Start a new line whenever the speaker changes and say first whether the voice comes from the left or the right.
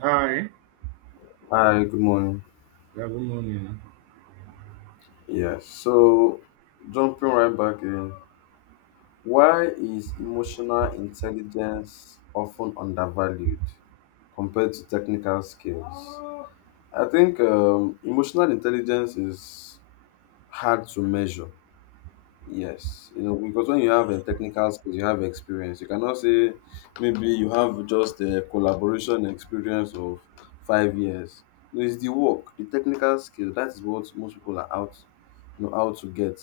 right: Hi,
left: Hi, good morning.
right: yeah, good morning.
left: Yes, so jumping right back in, why is emotional intelligence often undervalued compared to technical skills? I think emotional intelligence is hard to measure. Yes, you know, because when you have a technical skills, you have experience. You cannot say maybe you have just a collaboration experience of 5 years. No, it's the work, the technical skill. That is what most people are out, out to get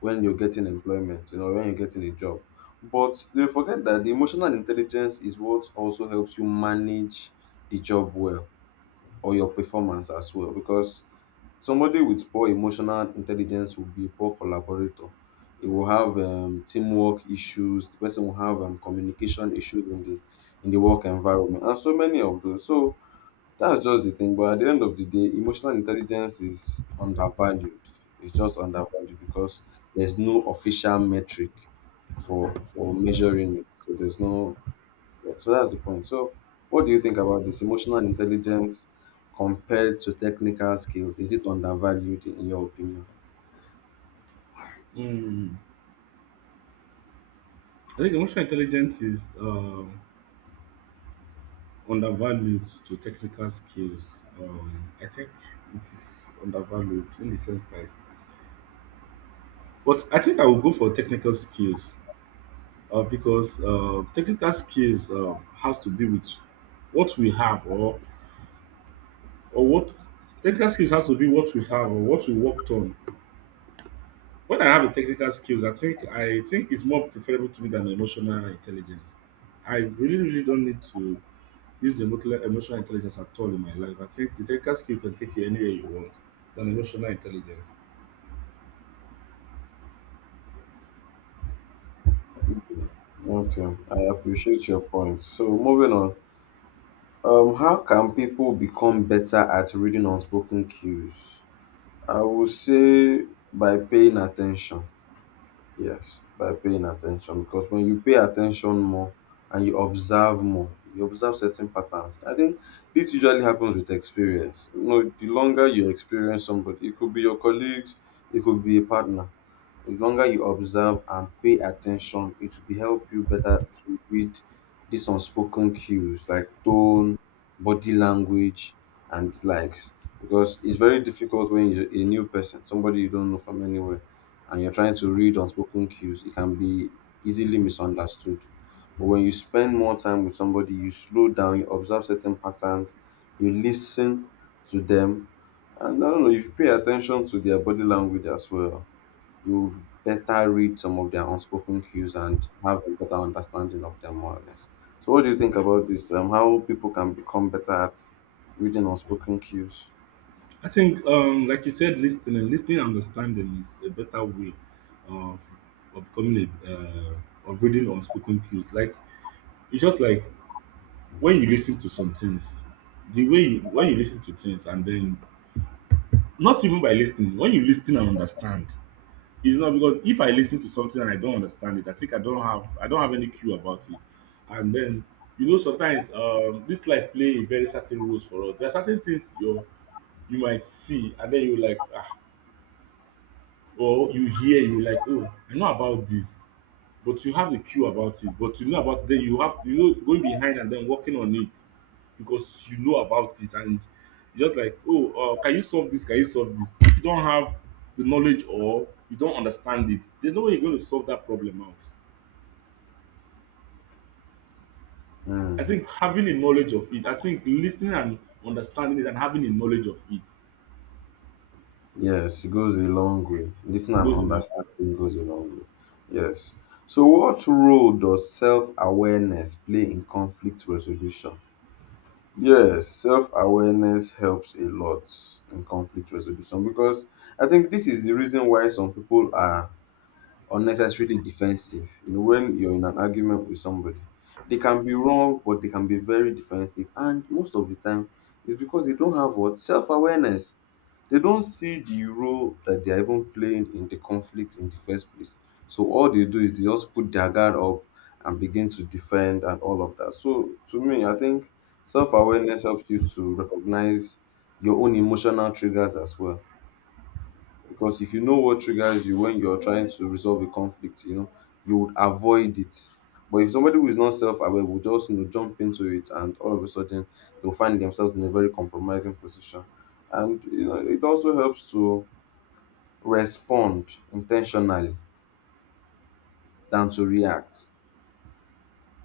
left: when you're getting employment, when you're getting a job. But they forget that the emotional intelligence is what also helps you manage the job well or your performance as well. Because somebody with poor emotional intelligence will be a poor collaborator. It will have teamwork issues. The person will have communication issues in the work environment, and so many of those. So that's just the thing. But at the end of the day, emotional intelligence is undervalued. It's just undervalued because there's no official metric for measuring it. So there's no, yeah, so that's the point. So, what do you think about this emotional intelligence compared to technical skills? Is it undervalued in your opinion?
right: Mm, I think emotional intelligence is undervalued to technical skills. I think it is undervalued in the sense that, but I think I will go for technical skills because technical skills has to be with what we have or what technical skills has to be what we have or what we worked on When I have the technical skills, I think it's more preferable to me than emotional intelligence. I really, really don't need to use the emotional intelligence at all in my life. I think the technical skill can take you anywhere you want than emotional intelligence.
left: Okay, I appreciate your point. So, moving on, how can people become better at reading unspoken cues? I would say by paying attention. Yes, by paying attention because when you pay attention more and you observe more, you observe certain patterns. I think this usually happens with experience. You know, the longer you experience somebody, it could be your colleagues, it could be a partner, the longer you observe and pay attention, it will be help you better to read these unspoken cues like tone, body language, and the likes. Because it's very difficult when you're a new person, somebody you don't know from anywhere, and you're trying to read unspoken cues, it can be easily misunderstood. But when you spend more time with somebody, you slow down, you observe certain patterns, you listen to them, and I don't know, if you pay attention to their body language as well, you better read some of their unspoken cues and have a better understanding of them more or less. So what do you think about this? How people can become better at reading unspoken cues?
right: I think, like you said, listening and understanding is a better way of, of becoming a of reading unspoken cues. Like it's just like when you listen to some things, when you listen to things, and then not even by listening, when you listen and understand. It's not because if I lis ten to something and I don't understand it, I think I don't have any clue about it. And then you know sometimes this life play a very certain roles for us. There are certain things you might see and then you like ah, or you hear you like, oh, I know about this, but you have a cue about it but you know about it, then you have, you know, going behind and then working on it because you know about it. And you just like, oh, can you solve this, if you don't have the knowledge or you don't understand it, there's no way you're going to solve that problem out. I
left: Mm,
right: think having a knowledge of it, I think listening and understanding it and having a knowledge of it
left: yes, it goes a long way. Listen and
right: goes a long way.
left: understanding goes a long way. Yes. So what role does self-awareness play in conflict resolution? Yes, self awareness helps a lot in conflict resolution because I think this is the reason why some people are unnecessarily defensive. You know, when you're in an argument with somebody, they can be wrong, but they can be very defensive. And most of the time, it's because they don't have what self awareness. They don't see the role that they are even playing in the conflict in the first place. So all they do is they just put their guard up and begin to defend and all of that. So to me, I think self awareness helps you to recognize your own emotional triggers as well because if you know what triggers you when you're trying to resolve a conflict, you know, you would avoid it. But if somebody who is not self-aware will just you know jump into it and all of a sudden they'll find themselves in a very compromising position. And you know, it also helps to respond intentionally than to react.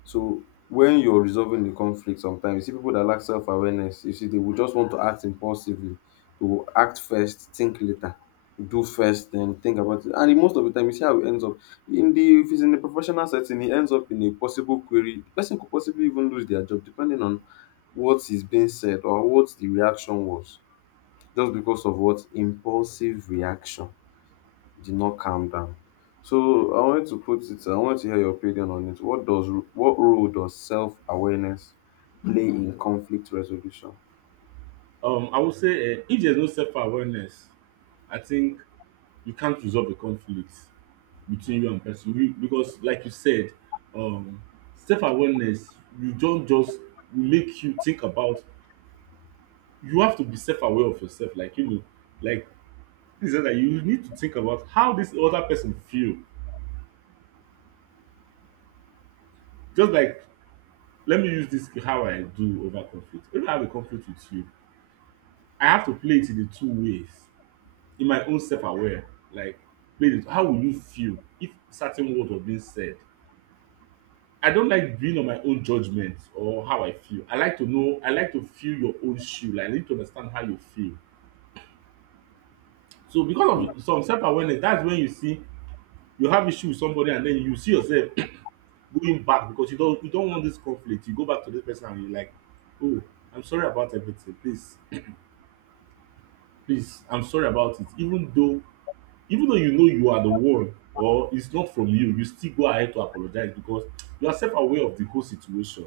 left: So when you're resolving the conflict sometimes, you see people that lack self-awareness, you see they will just want to act impulsively. They will act first, think later, do first, then think about it. And the most of the time, you see how it ends up. In the If it's in a professional setting, it ends up in a possible query. The person could possibly even lose their job depending on what is being said or what the reaction was, just because of what impulsive reaction did not calm down. So I wanted to put it, I want to hear your opinion on it. What role does self-awareness play in conflict resolution?
right: I would say if there's no self-awareness, I think you can't resolve a conflict between you and person you, because like you said, um self-awareness, you don't just make you think about, you have to be self-aware of yourself, like, you know, like this is that you need to think about how this other person feel. Just like, let me use this how I do over conflict. When I have a conflict with you, I have to play it in the two ways in my own self-aware. Like, play it, how will you feel if certain word was being said. I don't like being on my own judgment or how I feel. I like to know, I like to feel your own shoe. Like, I need to understand how you feel. So
left: Mm.
right: because of some self-awareness, that's when you see you have issue with somebody and then you see yourself going back because you don't want this conflict. You go back to this person and you're like, oh, I'm sorry about everything. Please, please, I'm sorry about it. Even though you know you are the one or it's not from you, you still go ahead to apologize because you are self-aware of the whole situation.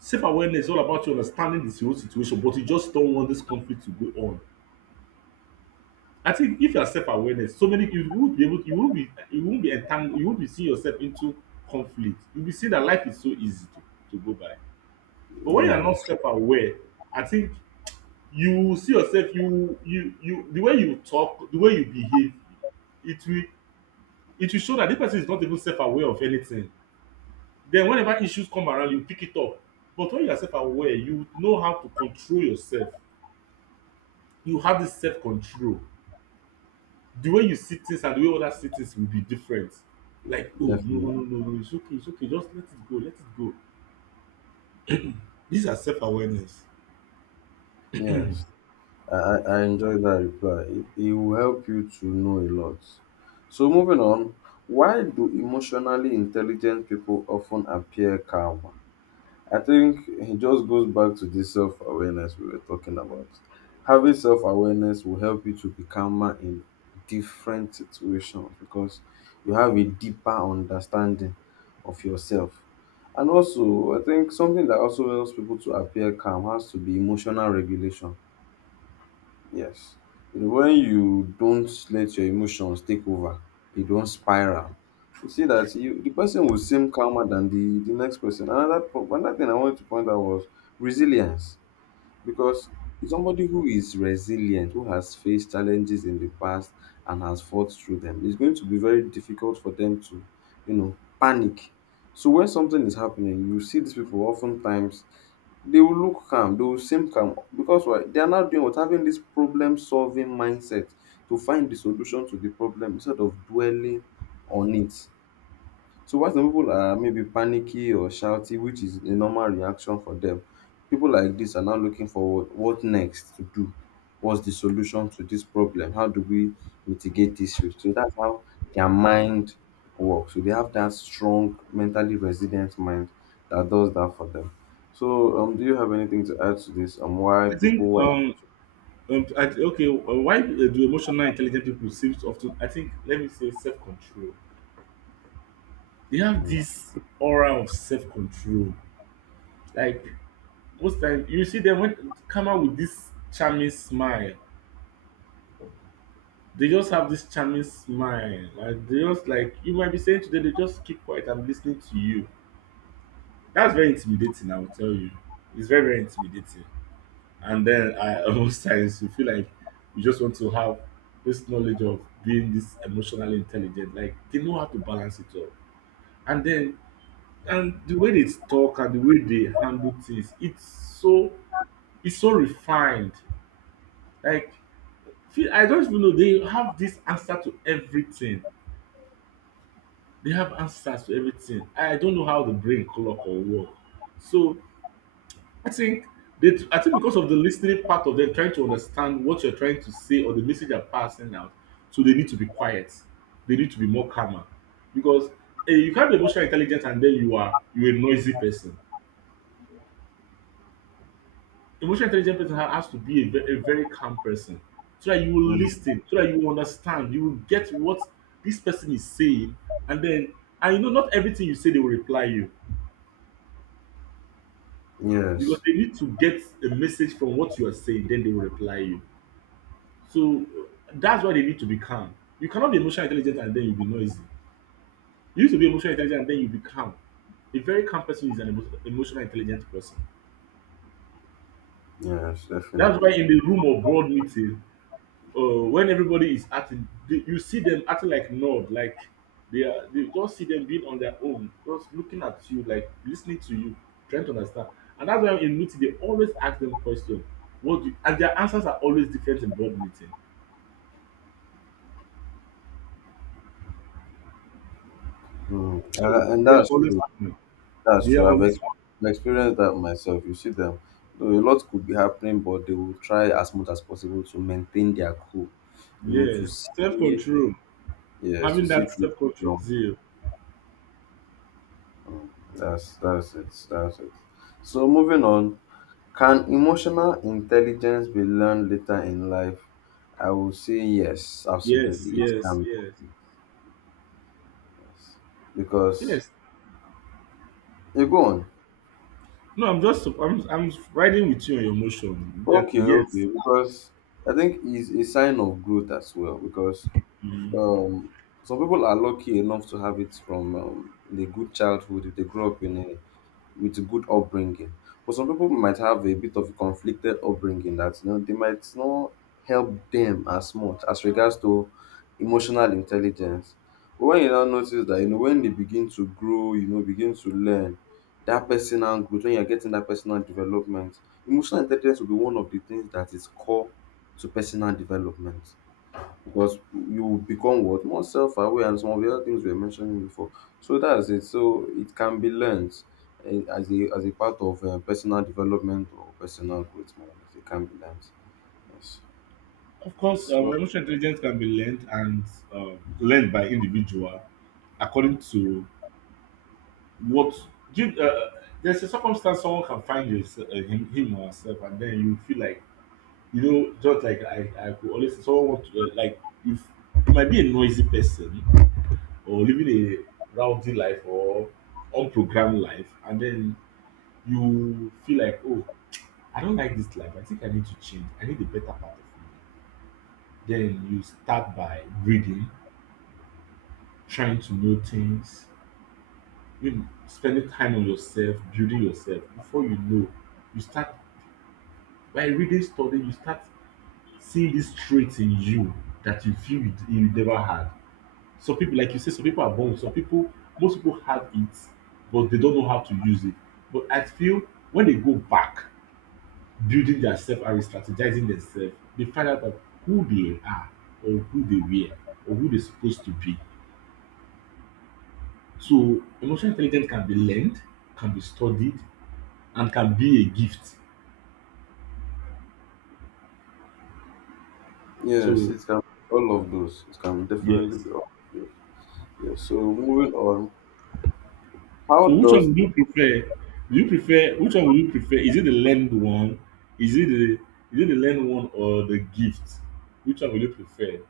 right: Self-awareness is all about you understanding the whole situation, but you just don't want this conflict to go on. I think if you are self-awareness, so many you won't be able, you won't be entangled, you won't be seeing yourself into conflict. You'll be seeing that life is so easy to go by. But when you are not
left: Yes,
right: self-aware, I think you will see yourself, the way you talk, the way you behave, it will, it will show that this person is not even self-aware of anything. Then whenever issues come around, you pick it up. But when you are self-aware, you know how to control yourself. You have this self control. The way you see things and the way others see things will be different. Like, oh, no, no,
left: definitely.
right: no, no, no, it's okay, it's okay, just let it go, let it go. These are self awareness.
left: Yes, I enjoy that reply. It will help you to know a lot. So, moving on, why do emotionally intelligent people often appear calm? I think it just goes back to this self awareness we were talking about. Having self awareness will help you to be calmer in different situations because you have a deeper understanding of yourself. And also, I think something that also helps people to appear calm has to be emotional regulation. Yes. You know, when you don't let your emotions take over, you don't spiral. You see that you the person will seem calmer than the next person. Another thing I wanted to point out was resilience, because it's somebody who is resilient, who has faced challenges in the past and has fought through them. It's going to be very difficult for them to, panic. So when something is happening, you see these people oftentimes they will look calm, they will seem calm because why? They are not doing what having this problem solving mindset to find the solution to the problem instead of dwelling on it. So while some people are maybe panicky or shouty, which is a normal reaction for them, people like this are now looking for what next to do. What's the solution to this problem? How do we mitigate this risk? So that's how their mind works. So they have that strong, mentally resilient mind that does that for them. So, do you have anything to add to this on why
right: I think
left: people were?
right: I, okay Why do emotional intelligent people seem to often, I think let me say self control. They have
left: Mm.
right: this aura of self control. Like most times, you see them when come out with this charming smile. They just have this charming smile and they just like, you might be saying today, they just keep quiet and listening to you. That's very intimidating, I will tell you. It's very, very intimidating. And then I most times you feel like you just want to have this knowledge of being this emotionally intelligent. Like they know how to balance it all. And then and the way they talk and the way they handle things, it's so refined. Like, feel I don't even know, they have this answer to everything. They have answers to everything. I don't know how the brain clock or work. So I think I think because of the listening part of them trying to understand what you're trying to say or the message you're passing out, so they need to be quiet. They need to be more calmer because you can't be emotional intelligent and then you're a noisy person. Emotional intelligent person has to be a, a very calm person so that you will
left: Mm.
right: listen, so that you will understand, you will get what this person is saying, and then and you know not everything you say they will reply you because
left: Yes.
right: they need to get a message from what you are saying, then they will reply you. So that's why they need to be calm. You cannot be emotional intelligent and then you be noisy. You need to be emotional intelligent and then you be calm. A very calm person is an emotional intelligent person.
left: Yes,
right: That's why
left: definitely.
right: in the room of board meeting, when everybody is acting, you see them acting like nod, like they are. They just see them being on their own, just looking at you, like listening to you, trying to understand. And that's why in meeting they always ask them question. What do you, and their answers are always different in board meeting.
left: Mm,
right: So
left: and
right: they are
left: that's
right: always
left: true. That's
right: they are
left: true.
right: always
left: I've experienced that myself. You see them, though a lot could be happening, but they will try as much as possible to maintain their cool. You know, to
right: yes, self
left: see,
right: control.
left: yes, to
right: Having
left: see
right: that
left: through.
right: self control
left: No.
right: zeal.
left: Mm. That's it. That's it. So moving on, can emotional intelligence be learned later in life? I will say yes,
right: Yes,
left: absolutely. It
right: yes,
left: can
right: yes,
left: be, yes, because
right: yes.
left: you go on.
right: No, I'm just I'm riding with you on your motion. That
left: Okay, okay.
right: yes,
left: Because I think it's a sign of growth as well. Because
right: mm.
left: um some people are lucky enough to have it from the good childhood if they grow up in a with a good upbringing, but some people might have a bit of a conflicted upbringing that you know they might not help them as much as regards to emotional intelligence. But when you now notice that you know when they begin to grow, you know, begin to learn that personal growth, when you're getting that personal development, emotional intelligence will be one of the things that is core to personal development, because you become what more self-aware and some of the other things we were mentioning before. So that's it, so it can be learned, as a part of personal development or personal growth more or less. It can be learned, yes.
right: Of course,
left: So
right: emotional intelligence can be learned and learned by individual according to what give. There's a circumstance someone can find yourself, him or herself, and then you feel like, you know, just like I could always someone want to, like if you might be a noisy person or living a rowdy life or unprogrammed life, and then you feel like, oh, I don't like this life, I think I need to change, I need a better part of me. Then you start by reading, trying to know things, you know, spending time on yourself, building yourself. Before you know, you start by reading studying. You start seeing this traits in you that you feel you never had. Some people, like you say, some people are born with. Some people, most people have it, but they don't know how to use it. But I feel when they go back, building their self and re-strategizing themselves, they find out that who they are or who they were or who they're supposed to be. So emotional intelligence can be learned, can be studied, and can be a gift.
left: yes,
right: So
left: it can, all of those, it can definitely
right: yes.
left: be all of those. Yes, so moving on, how
right: So which
left: does
right: one would you prefer? Which one would you prefer? Is it the lend one? Is it the is it the lend one or the gift? Which one would you prefer?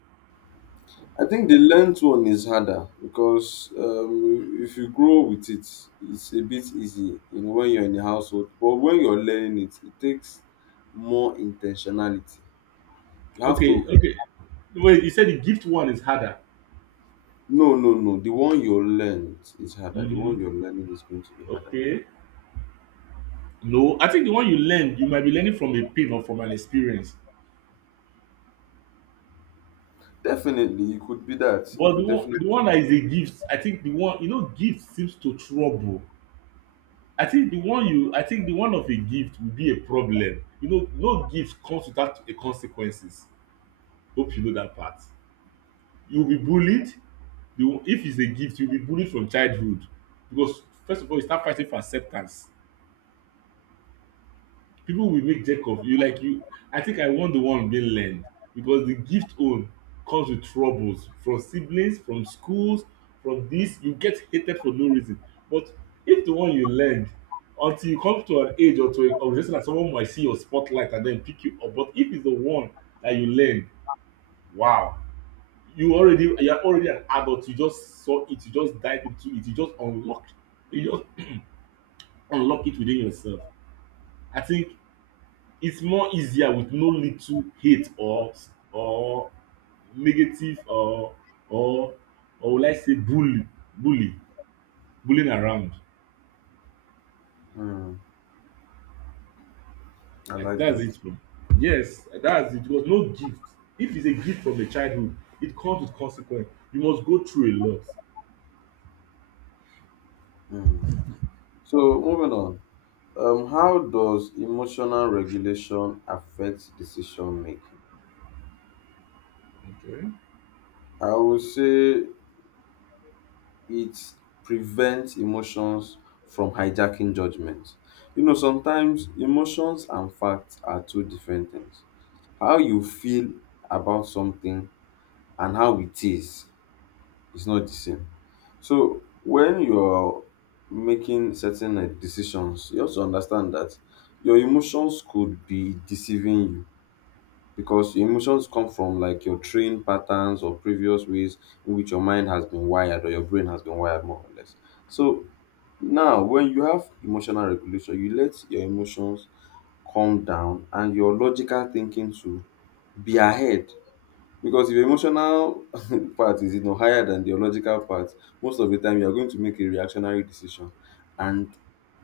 left: I think the learned one is harder because if you grow with it, it's a bit easy, you know, when you're in the household. But when you're learning it, it takes more intentionality. You have
right: Okay,
left: to
right: okay. Wait, you said the gift one is harder.
left: no, no, no. The one you learned is harder. The
right: Hmm.
left: one you're learning is going to be harder.
right: Okay. No, I think the one you learn, you might be learning from a pain or from an experience.
left: Definitely, it could be that. It
right: But
left: could definitely.
right: the one that is a gift, I think the one you know, gift seems to trouble. I think the one you, I think the one of a gift will be a problem. You know, no gift comes without a consequences. Hope you know that part. You will be bullied. You If it's a gift, you will be bullied from childhood, because first of all, you start fighting for acceptance. People will make jerk of you like you. I think I want the one being learned, because the gift own comes with troubles, from siblings, from schools, from this. You get hated for no reason. But if the one you learned, until you come to an age or to a organization that someone might see your spotlight and then pick you up. But if it's the one that you learned, wow, you're already an adult. You just saw it, you just dive into it, you just unlock, you just unlock it within yourself. I think it's more easier with no little hate, or negative, or or will I say bully, bully bullying around.
left: Mm, I
right: I,
left: like
right: that's
left: that.
right: it, bro. Yes, that's it. It was no gift. If it's a gift from the childhood, it comes with consequence. You must go through a lot.
left: Mm. So moving on. How does emotional regulation affect decision making?
right: Okay.
left: I would say it prevents emotions from hijacking judgment. You know, sometimes emotions and facts are two different things. How you feel about something and how it is not the same. So when you're making certain like, decisions, you also understand that your emotions could be deceiving you because your emotions come from like your trained patterns or previous ways in which your mind has been wired or your brain has been wired more or less. So now when you have emotional regulation, you let your emotions calm down and your logical thinking to be ahead. Because if your emotional part is you know higher than the logical part, most of the time you are going to make a reactionary decision and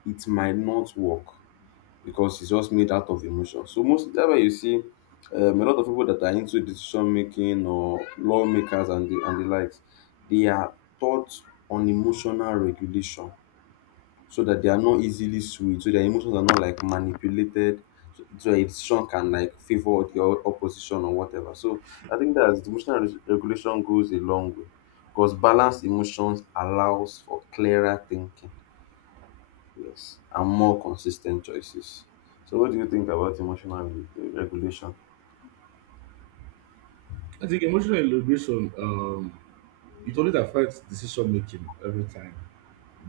left: it might not work because it's just made out of emotion. So most that's why you see a lot of people that are into decision making or lawmakers and the likes, they are taught on emotional regulation so that they are not easily swayed, so their emotions are not like manipulated, so a decision can like favor the opposition or whatever. So I think that emotional regulation goes a long way because balanced emotions allows for clearer thinking. Yes, and more consistent choices. So, what do you think about emotional regulation?
right: I think emotional integration it always affects decision making every time.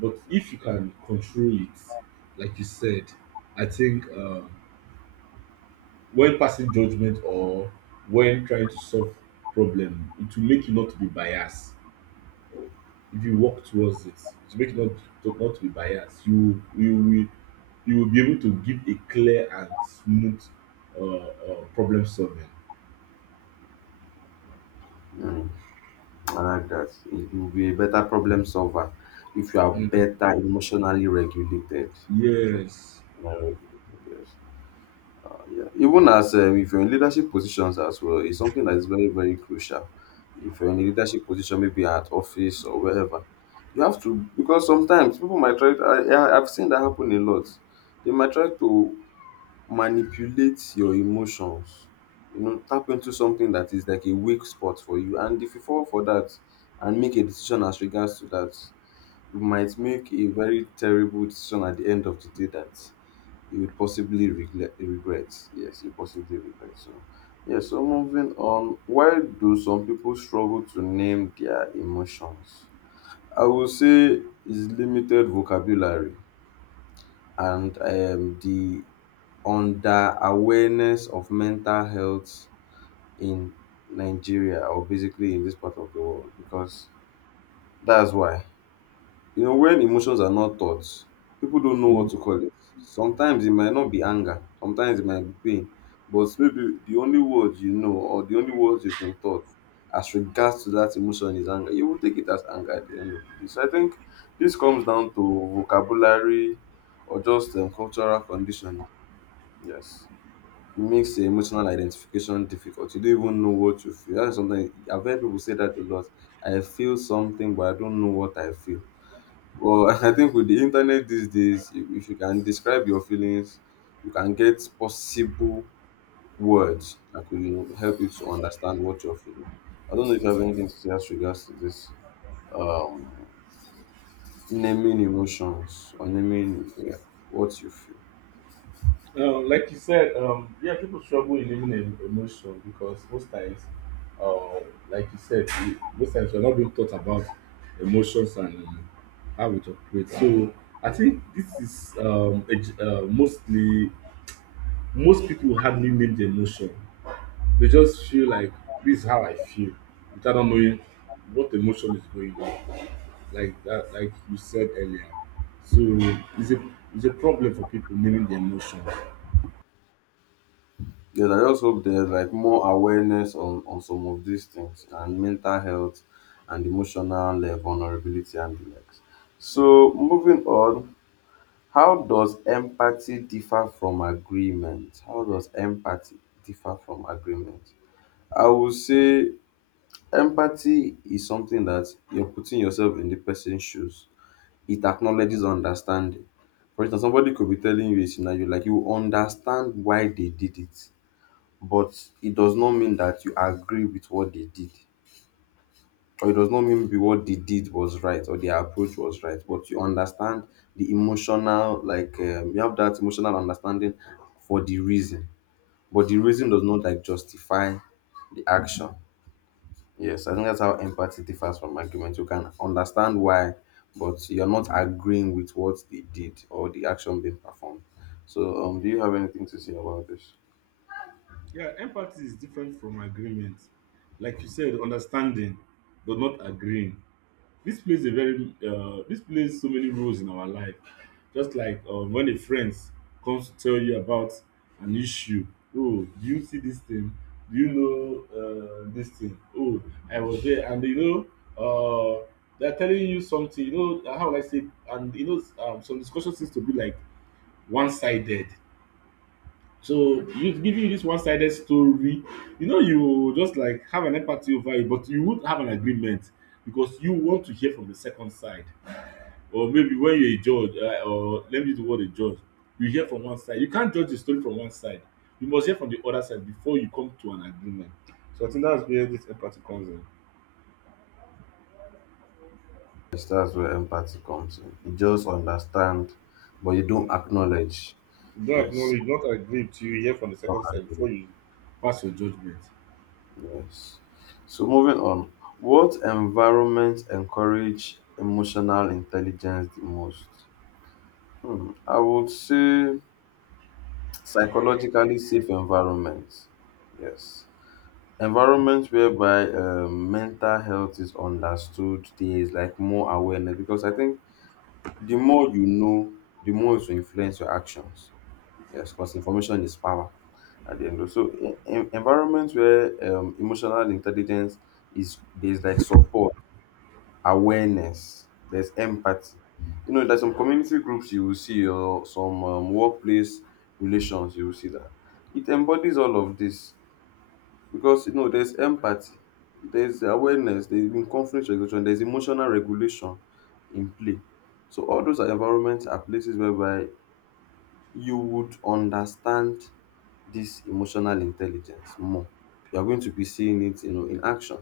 right: But if you can control it, like you said, I think when passing judgment or when trying to solve problem, it will make you not to be biased. If you work towards it, it will make you not to, not to be biased. You will you will be able to give a clear and smooth problem solving.
left: Mm, I like that. You'll be a better problem solver if you are
right: Mhm.
left: better emotionally regulated. Okay,
right: Yes.
left: emotionally regulated, yes. Yeah. Even as if you're in leadership positions as well, it's something that is very very crucial. If you're in a leadership position, maybe at office or wherever, you have to, because sometimes people might try. I've seen that happen a lot. They might try to manipulate your emotions. You know, tap into something that is like a weak spot for you. And if you fall for that and make a decision as regards to that, you might make a very terrible decision at the end of the day that you would possibly regret. Yes, you possibly regret. So, yeah, so moving on, why do some people struggle to name their emotions? I will say is limited vocabulary and the on the awareness of mental health in Nigeria, or basically in this part of the world, because that's why. You know, when emotions are not taught, people don't know what
right: Mm.
left: to call it. Sometimes it might not be anger, sometimes it might be pain, but maybe the only words you know or the only words you've been taught as regards to that emotion is anger. You will take it as anger at the end of the day. So I think this comes down to vocabulary or just cultural conditioning. Yes. It makes the emotional identification difficult. You don't even know what you feel. That's something I've heard people say that a lot. I feel something, but I don't know what I feel. Well, I think with the internet these days, if you can describe your feelings, you can get possible words that could, you know, help you to understand what you're feeling. I don't know if you have anything to say as regards to this. Um, Naming emotions or naming, yeah, what you feel.
right: Like you said, yeah, people struggle in living em- emotion because most times, uh, like you said, we- most times we're not being taught about emotions and how it operates. So I think this is mostly most people hardly name the emotion. They just feel like this is how I feel without not knowing what emotion is going on. Like that, like you said earlier. So it's a it's a problem for people naming the emotion.
left: Yes, I just hope there's like more awareness on some of these things, and mental health and emotional vulnerability and the likes. So moving on, how does empathy differ from agreement? How does empathy differ from agreement? I would say empathy is something that you're putting yourself in the person's shoes. It acknowledges understanding. For instance, somebody could be telling you a scenario like you understand why they did it, but it does not mean that you agree with what they did, or it does not mean be what they did was right or their approach was right, but you understand the emotional like, you have that emotional understanding for the reason, but the reason does not like justify the action. Yes, I think that's how empathy differs from argument. You can understand why, but you're not agreeing with what they did or the action being performed. So do you have anything to say about this?
right: Yeah, empathy is different from agreement. Like you said, understanding, but not agreeing. This plays so many roles in our life. Just like when a friend comes to tell you about an issue. Oh, do you see this thing? Do you know this thing? Oh, I was there, and you know, they're telling you something. You know, how will I say, and you know, some discussion seems to be like one-sided. So you giving you this one-sided story, you know, you just like have an empathy over it, but you would have an agreement because you want to hear from the second side. Or maybe when you're a judge, or let me use the word a judge, you hear from one side. You can't judge the story from one side. You must hear from the other side before you come to an agreement. So I think that's where this empathy comes in.
left: Yes, that's where empathy comes in. You just understand, but you
right: Mm.
left: don't acknowledge.
right: You don't
left: Yes,
right: acknowledge, you don't agree to. You hear from the
left: don't
right: second side
left: agree.
right: before you pass your judgment.
left: Yes. So moving on, what environments encourage emotional intelligence the most? Hmm, I would say psychologically safe environments. Yes. Environments whereby mental health is understood, there is like more awareness, because I think the more you know, the more it will influence your actions. Yes, because information is power at the end of so in environments where emotional intelligence is, there's like support, awareness, there's empathy. You know, there's some community groups you will see, or some workplace relations you will see that it embodies all of this, because you know there's empathy, there's awareness, there's been conflict resolution, there's emotional regulation in play. So all those are environments are places whereby you would understand this emotional intelligence more. You're going to be seeing it, you know, in action.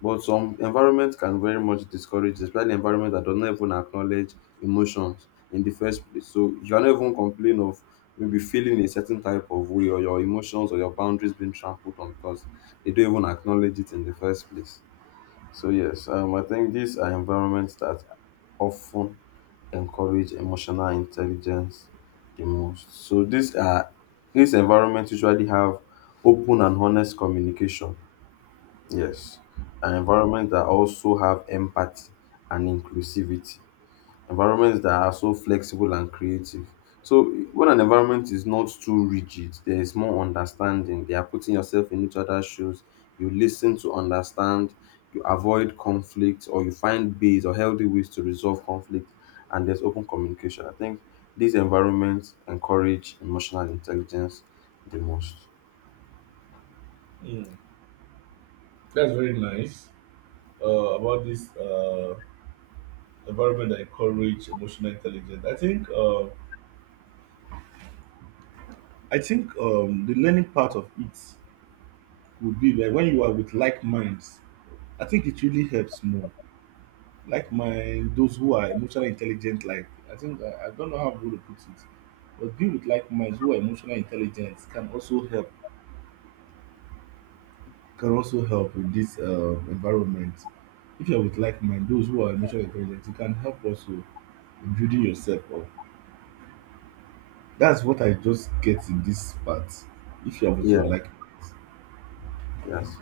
left: But some environment can very much discourage this, especially environment that does not even acknowledge emotions in the first place. So you cannot even complain of maybe feeling a certain type of way, or your emotions or your boundaries being trampled on, because they don't even acknowledge it in the first place. So yes, I think these are environments that often encourage emotional intelligence the most. So these are these environments usually have open and honest communication. Yes, an environment that also have empathy and inclusivity, environments that are so flexible and creative. So when an environment is not too rigid, there is more understanding. They are putting yourself in each other's shoes. You listen to understand, you avoid conflict, or you find ways or healthy ways to resolve conflict, and there's open communication. I think these environments encourage emotional intelligence the most.
right: Mm. That's very nice uh, about this. Environment that encourage emotional intelligence. I think the learning part of it would be that when you are with like minds. I think it really helps more. Like mind, those who are emotionally intelligent. Like, I think I don't know how I'm going to put it, but be with like minds who are emotional intelligent can also help. Can also help in this environment. If you're with like mind, those who are emotionally intelligent, it can help also in building yourself up. That's what I just get in this part, if you have
left: Yeah,
right: to like
left: yes.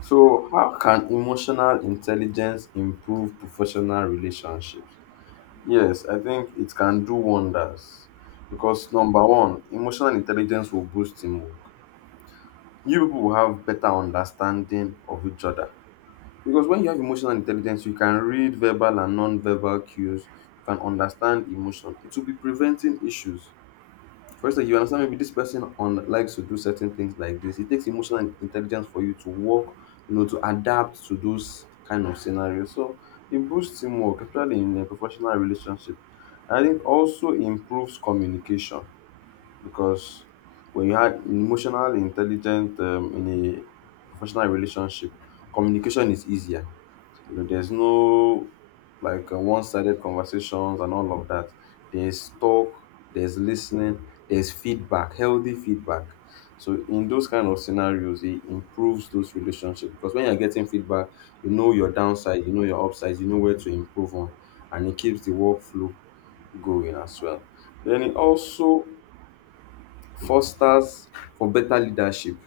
left: So how can emotional intelligence improve professional relationships? Yes, I think it can do wonders, because number one, emotional intelligence will boost teamwork. You people will have better understanding of each other, because when you have emotional intelligence, you can read verbal and non-verbal cues. You can understand emotion. It will be preventing issues. First of you understand maybe this person on likes to do certain things like this. It takes emotional intelligence for you to work, you know, to adapt to those kind of scenarios. So it boosts teamwork, especially in a professional relationship. I think also improves communication, because when you have emotional intelligent in a professional relationship, communication is easier. You know, there's no like one-sided conversations and all of that. There's talk, there's listening, there's feedback, healthy feedback. So in those kind of scenarios, it improves those relationships, because when you're getting feedback, you know your downside, you know your upside, you know where to improve on, and it keeps the workflow going as well. Then it also fosters for better leadership,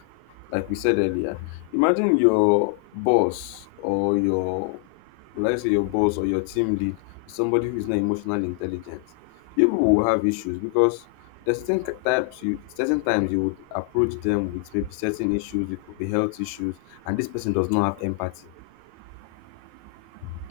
left: like we said earlier. Imagine your boss or your, will I say your boss or your team lead, is somebody who is not emotionally intelligent. You people will have issues because there's certain types you certain times you would approach them with maybe certain issues, it could be health issues, and this person does not have empathy,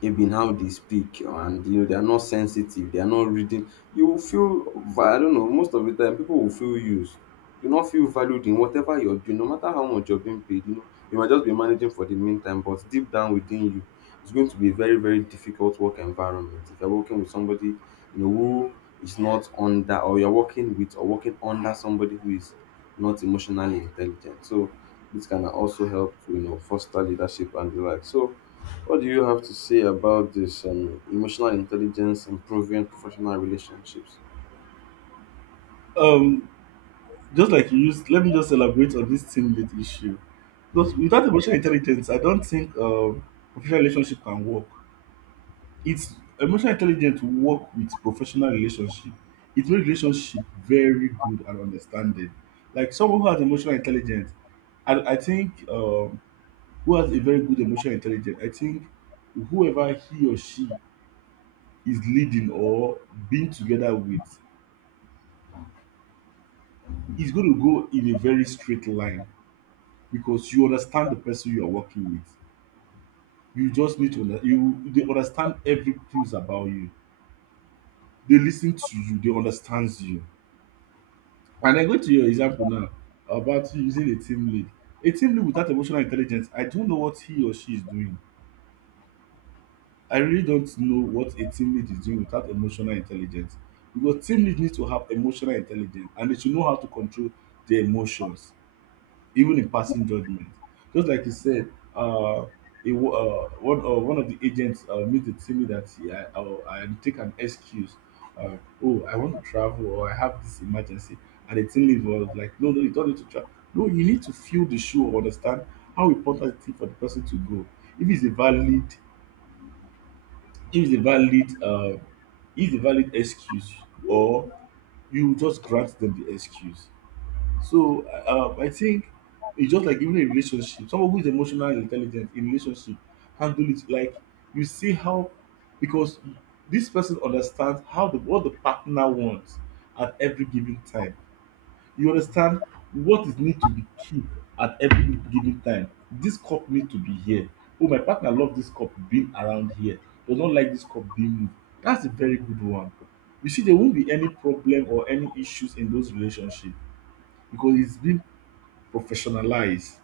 left: even how they speak, and you know they are not sensitive, they are not reading. You will feel I don't know, most of the time people will feel used. You not feel valued in whatever you're doing, no matter how much you're being paid. You know, you might just be managing for the meantime, but deep down within you, it's going to be a very very difficult work environment if you're working with somebody, you know, who is not under, or you're working with or working under somebody who is not emotionally intelligent. So this can also help to, you know, foster leadership and the like. So what do you have to say about this, emotional intelligence improving professional relationships?
right: um just like you used, let me just elaborate on this team lead issue. Because without emotional intelligence, I don't think professional relationship can work. It's emotional intelligence to work with professional relationship. It makes relationship very good and understanding. Like someone who has emotional intelligence, I think who has a very good emotional intelligence, I think whoever he or she is leading or being together with is going to go in a very straight line because you understand the person you are working with. You just need to under- you they understand every clues about you. They listen to you. They understands you. And I go to your example now about you using a team lead. A team lead without emotional intelligence, I don't know what he or she is doing. I really don't know what a team lead is doing without emotional intelligence. Because team lead needs to have emotional intelligence and they should know how to control their emotions even in passing judgment. Just like you said, uh, a, wo- one, one of the agents made it to me that he, I take an excuse. Uh, oh, I want to travel or I have this emergency. And the team lead was like, no, no, you don't need to travel. No, you need to feel the shoe or understand how important it is for the person to go. If it's a valid, if it's a valid, uh, if it's a valid excuse, or you just grant them the excuse. So I think it's just like even a relationship. Someone who is emotionally intelligent in relationship handle it like you see how, because this person understands how the what the partner wants at every given time. You understand what is need to be kept at every given time. This cup need to be here. Oh, my partner love this cup being around here. Does not like this cup being moved. That's a very good one. You see, there won't be any problem or any issues in those relationships because it's been professionalize.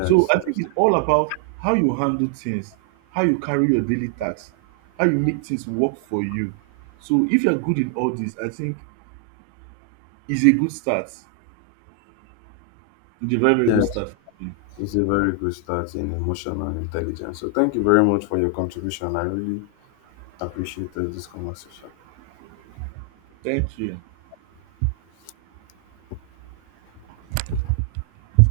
right: So I think
left: yes,
right: it's all about how you handle things, how you carry your daily tasks, how you make things work for you. So if you're good in all this, I think is a good start. It's a very, very good
left: yes.
right: start for you.
left: It's a very good start in emotional intelligence. So, thank you very much for your contribution. I really appreciated this conversation.
right: Thank you.